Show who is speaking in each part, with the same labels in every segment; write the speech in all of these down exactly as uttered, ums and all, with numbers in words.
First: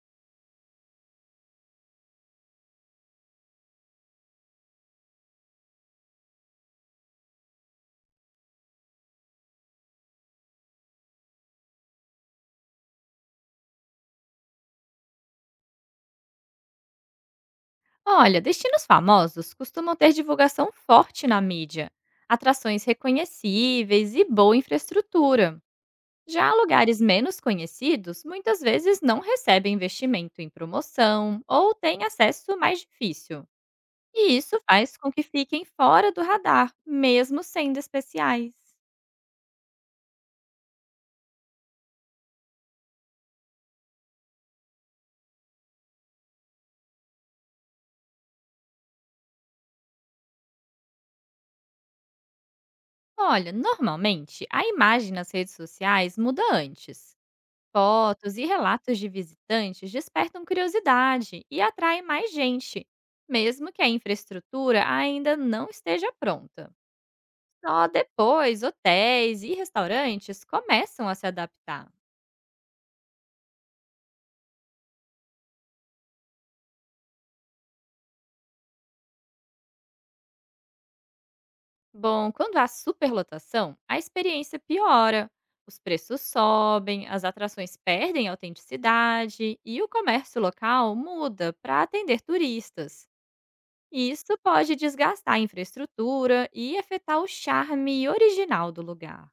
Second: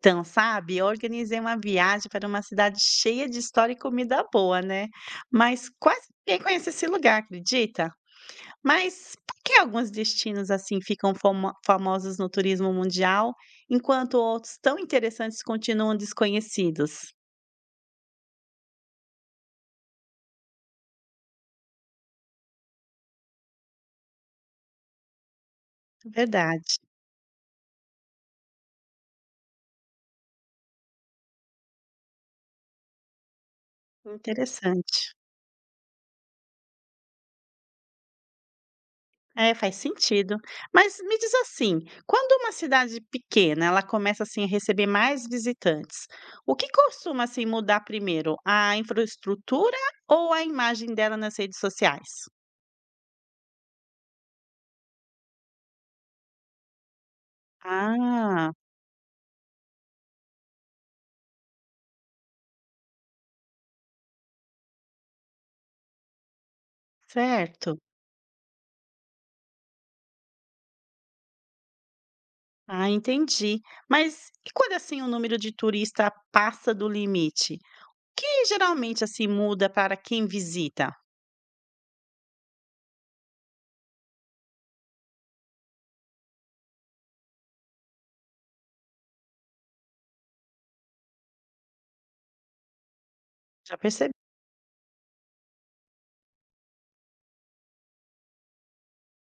Speaker 1: Então, sabe, eu organizei uma viagem para uma cidade cheia de história e comida boa, né? Mas quase ninguém conhece esse lugar, acredita? Mas por que alguns destinos assim ficam famo- famosos no turismo mundial, enquanto outros tão interessantes continuam desconhecidos?
Speaker 2: Olha, destinos famosos costumam ter divulgação forte na mídia, atrações reconhecíveis e boa infraestrutura. Já
Speaker 1: Verdade,
Speaker 2: lugares menos conhecidos muitas vezes não recebem investimento em promoção ou têm acesso mais difícil. E isso faz com
Speaker 1: interessante.
Speaker 2: que fiquem fora do radar, mesmo sendo especiais.
Speaker 1: É, faz sentido. Mas me diz assim, quando uma cidade pequena, ela começa assim a receber mais visitantes, o que costuma assim mudar primeiro, a infraestrutura ou a imagem dela nas redes sociais?
Speaker 2: Olha, normalmente a imagem nas redes sociais muda antes. Fotos e
Speaker 1: Ah,
Speaker 2: relatos de visitantes despertam curiosidade e atraem mais gente, mesmo que a infraestrutura ainda não esteja pronta.
Speaker 1: certo.
Speaker 2: Só depois, hotéis e restaurantes começam a se adaptar.
Speaker 1: Ah, entendi. Mas e quando assim o número de turista passa do limite? O que geralmente assim muda para quem visita?
Speaker 2: Bom, quando há superlotação, a experiência piora. Os preços sobem, as atrações perdem autenticidade e o comércio local muda para atender turistas.
Speaker 1: Já
Speaker 2: E
Speaker 1: percebeu?
Speaker 2: isso pode desgastar a infraestrutura e afetar o charme original do lugar.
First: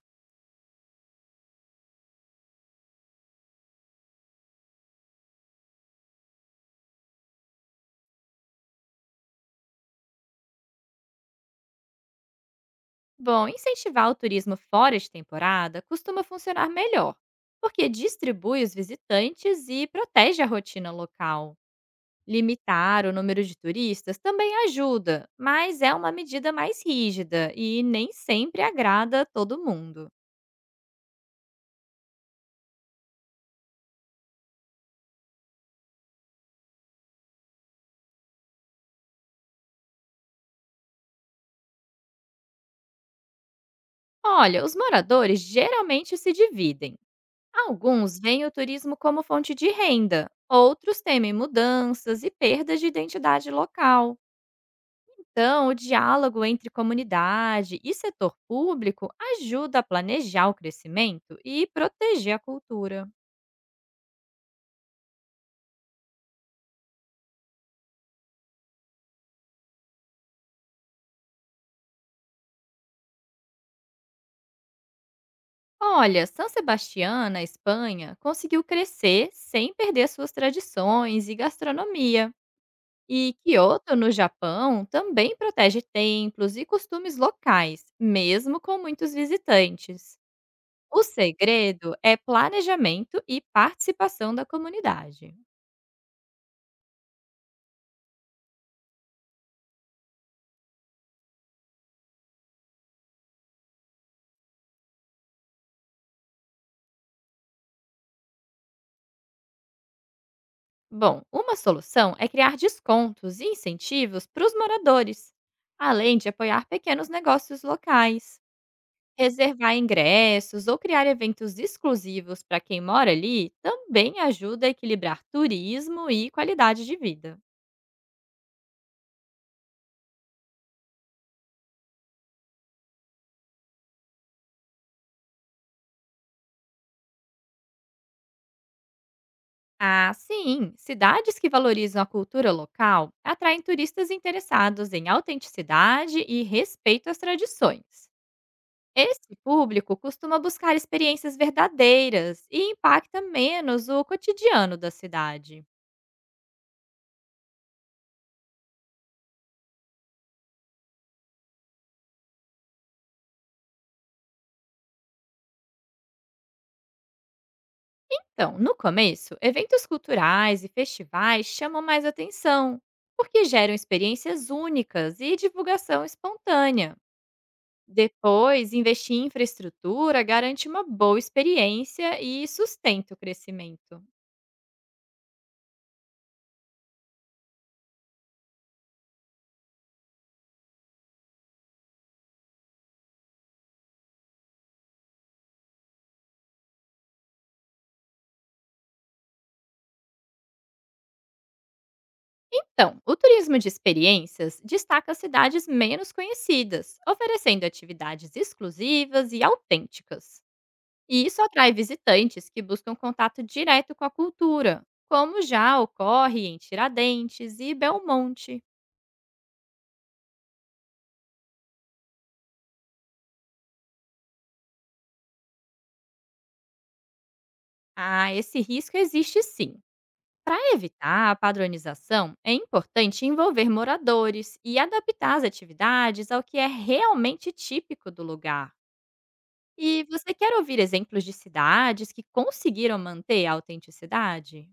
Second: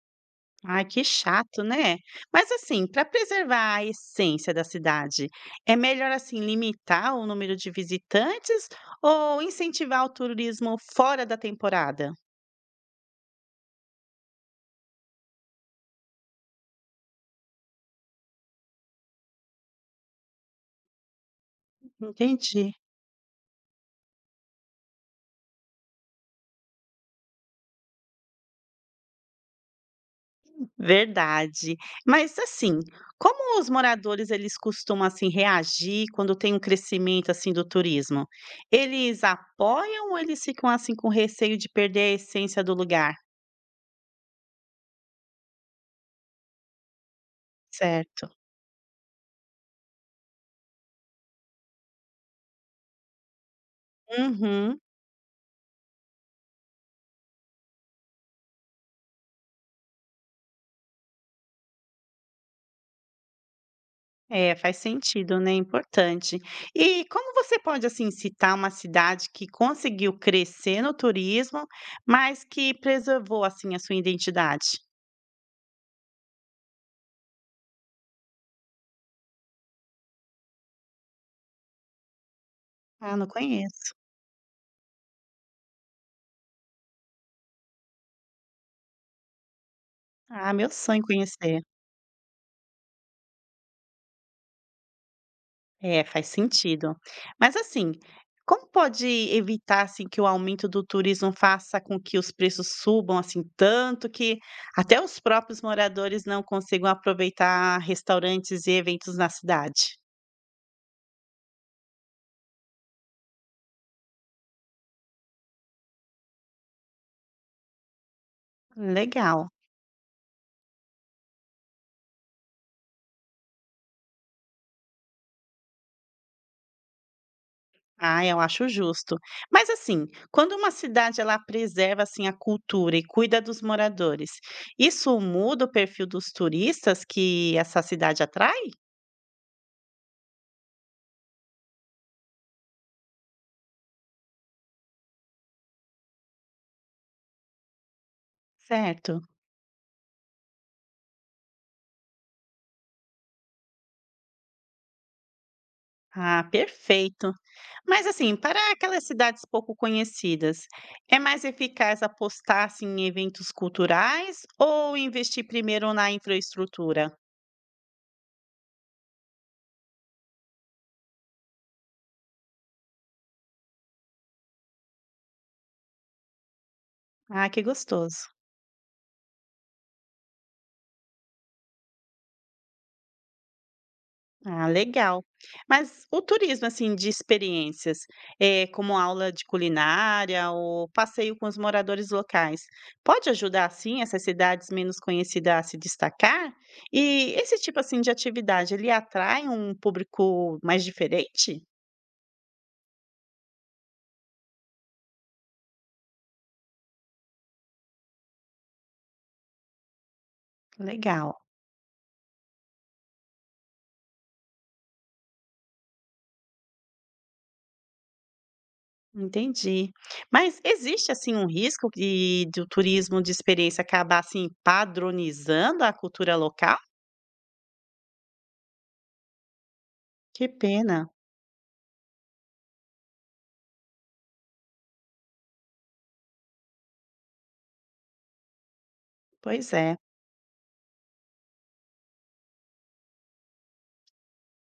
Speaker 1: Ai, que chato, né. Mas assim, para preservar a essência da cidade, é melhor, assim, limitar o número de visitantes ou incentivar o turismo fora da temporada?
Speaker 2: Bom, incentivar o turismo fora de temporada costuma funcionar melhor, porque distribui os visitantes e protege a rotina local.
Speaker 1: Entendi.
Speaker 2: Limitar o número de turistas também ajuda, mas é uma medida mais rígida e nem sempre agrada a todo mundo.
Speaker 1: Verdade. Mas assim, como os moradores eles costumam, assim, reagir quando tem um crescimento, assim, do turismo? Eles apoiam ou eles ficam, assim, com receio de perder a essência do lugar?
Speaker 2: Olha, os moradores geralmente se dividem. Alguns
Speaker 1: Certo.
Speaker 2: veem o turismo como fonte de renda, outros temem mudanças e perdas de identidade local.
Speaker 1: Uhum.
Speaker 2: Então, o diálogo entre comunidade e setor público ajuda a planejar o crescimento e proteger a cultura.
Speaker 1: É, faz sentido, né, importante. E como você pode, assim, citar uma cidade que conseguiu crescer no turismo, mas que preservou, assim, a sua identidade?
Speaker 2: Olha, São Sebastião, na Espanha, conseguiu crescer sem perder suas tradições e gastronomia.
Speaker 1: "Ah, não
Speaker 2: E
Speaker 1: conheço.
Speaker 2: Kyoto, no Japão, também protege templos e costumes locais, mesmo com muitos visitantes.
Speaker 1: Ah, meu sonho
Speaker 2: O
Speaker 1: conhecer".
Speaker 2: segredo é planejamento e participação da comunidade.
Speaker 1: É, faz sentido. Mas, assim, como pode evitar, assim, que o aumento do turismo faça com que os preços subam, assim, tanto que até os próprios moradores não consigam aproveitar restaurantes e eventos na cidade?
Speaker 2: Bom, uma solução é criar descontos e incentivos para os moradores, além de apoiar pequenos negócios locais.
Speaker 1: Legal.
Speaker 2: Reservar ingressos ou criar eventos exclusivos para quem mora ali também ajuda a equilibrar turismo e qualidade de vida.
Speaker 1: Ah, eu acho justo. Mas assim, quando uma cidade ela preserva assim a cultura e cuida dos moradores, isso muda o perfil dos turistas que essa cidade atrai?
Speaker 2: Ah, sim! Cidades que valorizam a cultura local atraem turistas interessados em autenticidade e respeito às tradições.
Speaker 1: Certo.
Speaker 2: Esse público costuma buscar experiências verdadeiras e impacta menos o cotidiano da cidade.
Speaker 1: Ah, perfeito. Mas assim, para aquelas cidades pouco conhecidas, é mais eficaz apostar assim, em eventos culturais ou investir primeiro na infraestrutura?
Speaker 2: Então, no começo, eventos culturais e festivais chamam mais atenção, porque geram experiências únicas e divulgação espontânea.
Speaker 1: Ah, que gostoso.
Speaker 2: Depois, investir em infraestrutura garante uma boa experiência e sustenta o crescimento.
Speaker 1: Ah, legal. Mas o turismo, assim, de experiências, eh, como aula de culinária ou passeio com os moradores locais, pode ajudar, assim, essas cidades menos conhecidas a se destacar? E esse tipo, assim, de atividade, ele atrai um público mais diferente?
Speaker 2: Então, o turismo de experiências destaca cidades menos conhecidas, oferecendo atividades exclusivas e autênticas. E
Speaker 1: Legal,
Speaker 2: isso atrai visitantes que buscam contato direto com a cultura, como já ocorre em Tiradentes e Belmonte.
Speaker 1: entendi. Mas existe, assim, um risco de, do turismo de experiência acabar, assim, padronizando a cultura local?
Speaker 2: Ah, esse risco existe sim.
Speaker 1: Que
Speaker 2: Para
Speaker 1: pena.
Speaker 2: evitar a padronização, é importante envolver moradores e adaptar as atividades ao que é realmente típico do lugar.
Speaker 1: Pois é.
Speaker 2: E você quer ouvir exemplos de cidades que conseguiram manter a autenticidade?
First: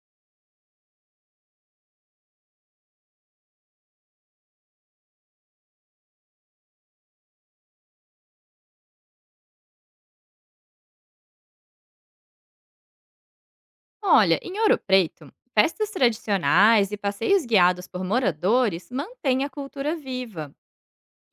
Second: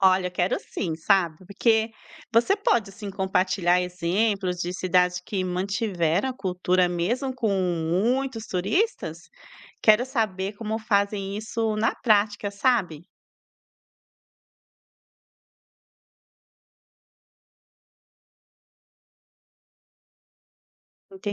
Speaker 1: Olha, eu quero sim, sabe? Porque você pode sim compartilhar exemplos de cidades que mantiveram a cultura mesmo com muitos turistas. Quero saber como fazem isso na prática, sabe?
Speaker 2: Olha, em Ouro Preto, festas tradicionais e passeios guiados por moradores mantêm a cultura viva.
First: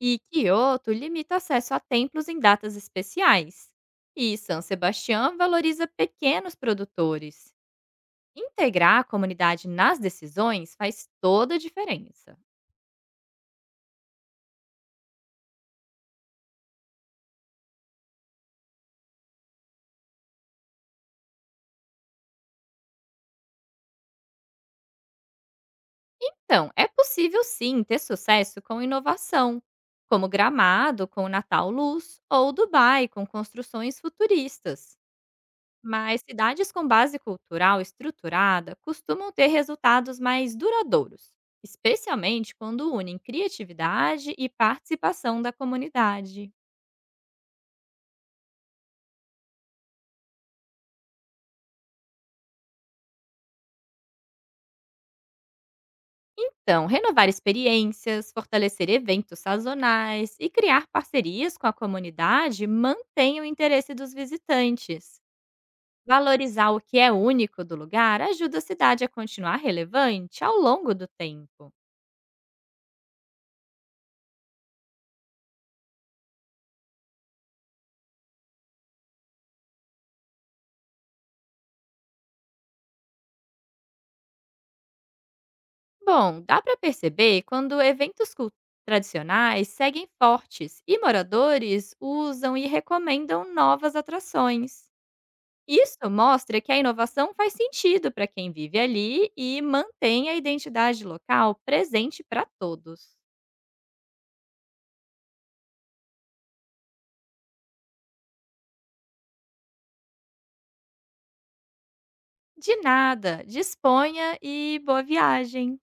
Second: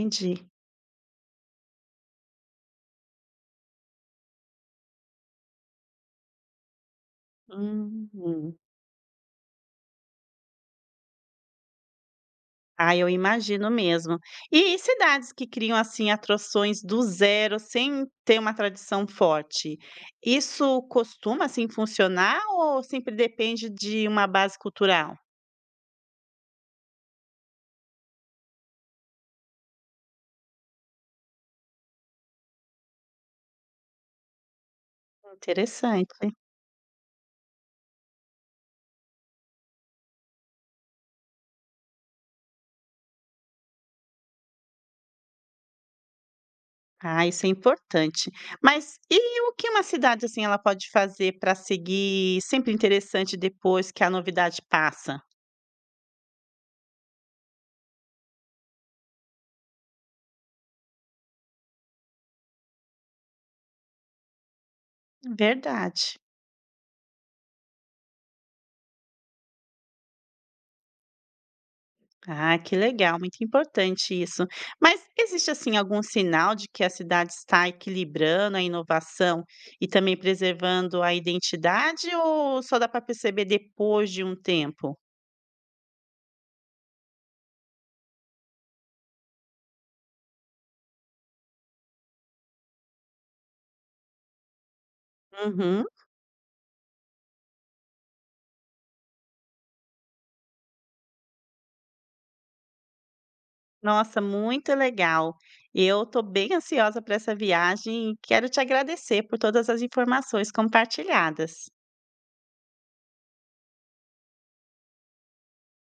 Speaker 2: E Kyoto limita acesso a templos em datas especiais. E São Sebastião valoriza pequenos produtores.
Speaker 1: Hum.
Speaker 2: Integrar a comunidade nas decisões faz toda a diferença.
Speaker 1: Ah, eu imagino mesmo. E cidades que criam assim atrações do zero, sem ter uma tradição forte, isso costuma assim funcionar ou sempre depende de uma base cultural?
Speaker 2: Então, é possível sim ter sucesso com inovação, como Gramado com Natal Luz ou Dubai com construções futuristas. Mas
Speaker 1: Interessante.
Speaker 2: cidades com base cultural estruturada costumam ter resultados mais duradouros, especialmente quando unem criatividade e participação da comunidade.
Speaker 1: Ah, isso é importante. Mas e o que uma cidade assim ela pode fazer para seguir sempre interessante depois que a novidade passa?
Speaker 2: Então, renovar experiências, fortalecer eventos sazonais e criar parcerias com a comunidade mantém o interesse dos visitantes.
Speaker 1: Verdade.
Speaker 2: Valorizar o que é único do lugar ajuda a cidade a continuar relevante ao longo do tempo.
Speaker 1: Ah, que legal, muito importante isso. Mas existe assim algum sinal de que a cidade está equilibrando a inovação e também preservando a identidade ou só dá para perceber depois de um tempo?
Speaker 2: Bom, dá para perceber quando eventos cul- tradicionais seguem fortes e moradores usam e recomendam novas atrações.
Speaker 1: Uhum.
Speaker 2: Isso mostra que a inovação faz sentido para quem vive ali e mantém a identidade local presente para todos.
Speaker 1: Nossa, muito legal. Eu estou bem ansiosa para essa viagem e quero te agradecer por todas as informações compartilhadas.
Speaker 2: De nada, disponha e boa viagem!